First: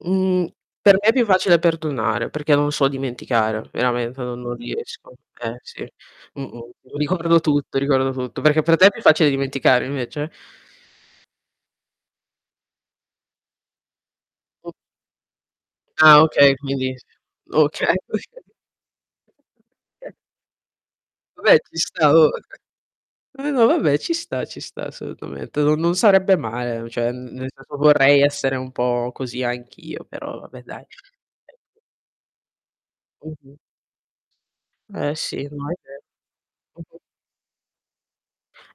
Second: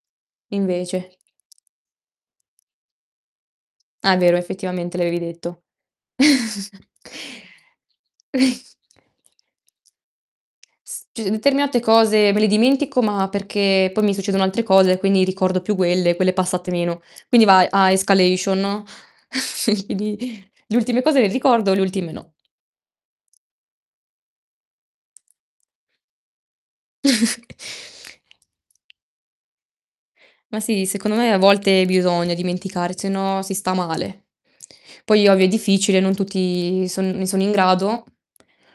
Mhmm, per me è Invece. più facile perdonare perché non so dimenticare, Ah veramente vero, non non effettivamente riesco. l'avevi Eh detto. sì, mh-mh, ricordo tutto, ricordo tutto. Perché per te è più facile dimenticare invece? S cius determinate cose me le dimentico, ma perché poi mi succedono altre Mh. cose quindi ricordo più quelle, Ah, quelle okay, passate quindi meno. Quindi va e a okay, [unintelligible] escalation, no. [unintelligible] [unintelligible] le ultime cose le Vabbè ricordo, ci le sta ultime oh! no. Vabbè, ma vabbè ci sta, ci sta assolutamente. Non non sarebbe male, mhmm, cioè n nel senso vorrei essere un po' così anch'io, però Ma vabbè dai. sì, secondo me a [unintelligible] volte bisogna dimenticare, se no si Mh-mh. sta male. Eh Poi ovvio sì, è no è difficile, ve non tutti Mh-mh. son ne sono in grado,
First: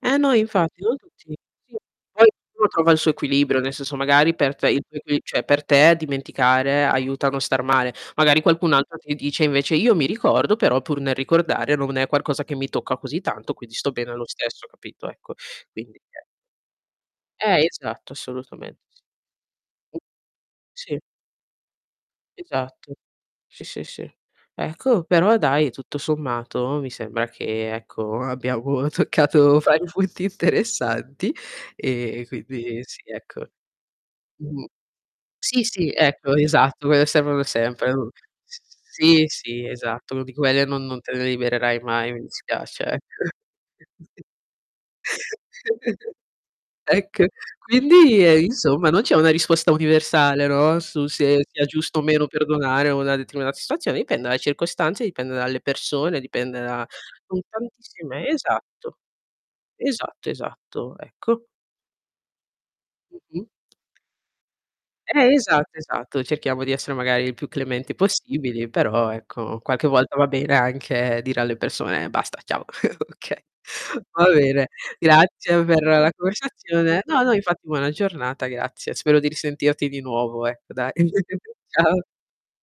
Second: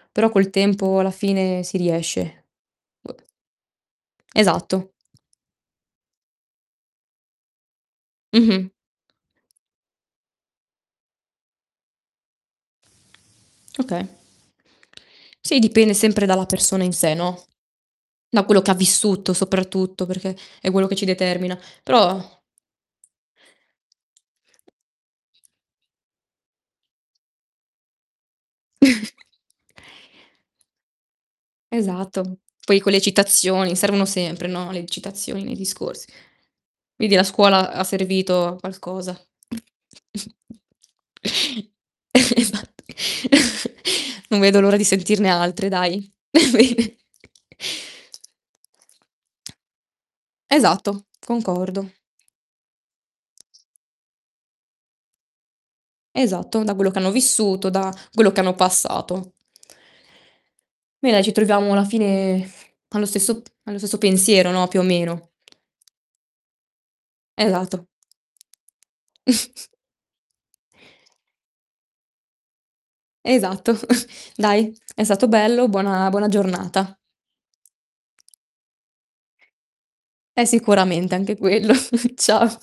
Eh però no, col infatti non tempo alla tutti. fine Sì, si poi riesce. ognuno trova il suo Boh equilibrio, nel senso magari per te il Esatto. tuo equi cioè per te dimenticare aiuta a non star male. Magari Mh-mh. qualcun altro ti dice invece: "Io mi ricordo però pur nel ricordare non è qualcosa che mi tocca così tanto, quindi sto Okay. bene lo stesso", capito, ecco, Sì, dipende quindi ec sempre dalla persona in sé, no. Eh esatto, Da quello che ha assolutamente s vissuto Mh. soprattutto, perché è quello che Sì. ci determina. Però Esatto, sì, sì, sì. Ecco però dai, tutto sommato mi sembra che, ecco, abbiamo boh, toccato vari punti interessanti e Esatto. Poi quindi quelle sì, ecco. citazioni servono sempre, Mh-mh. no, le citazioni nei Sì, sì, discorsi. ecco esatto, quelle Vedi, la servono scuola ha sempre u servito a s qualcosa. sì, sì, esatto, uno di quelle non non te ne libererai mai, mi Eh, dispiace, esatto. ecco. Non vedo l'ora di sentirne altre, dai. Bene. Ecco, quindi eh, insomma non c'è una risposta universale, no, Esatto, su se sia concordo. giusto o meno perdonare una determinata situazione, dipende dalle circostanze, dipende dalle persone, dipende Esatto, da da quello che hanno son vissuto, da tantissime quello che hanno esatto. passato. Esatto, esatto, Beh dai, ci ecco. troviamo alla fine allo stesso Mh-mh. p allo stesso pensiero, no, più o meno. Eh esatto, esatto. Cerchiamo di essere magari il più Esatto. clementi possibili, però ecco qualche volta va bene anche dire alle persone: "Basta, ciao", oka Esatto. va bene, Dai, è stato grazie bello, per buona la buona giornata. conversazione. No, no infatti buona giornata, grazie. Spero di risentirti di nuovo, È ecco dai. sicuramente anche quello. Ciao Cia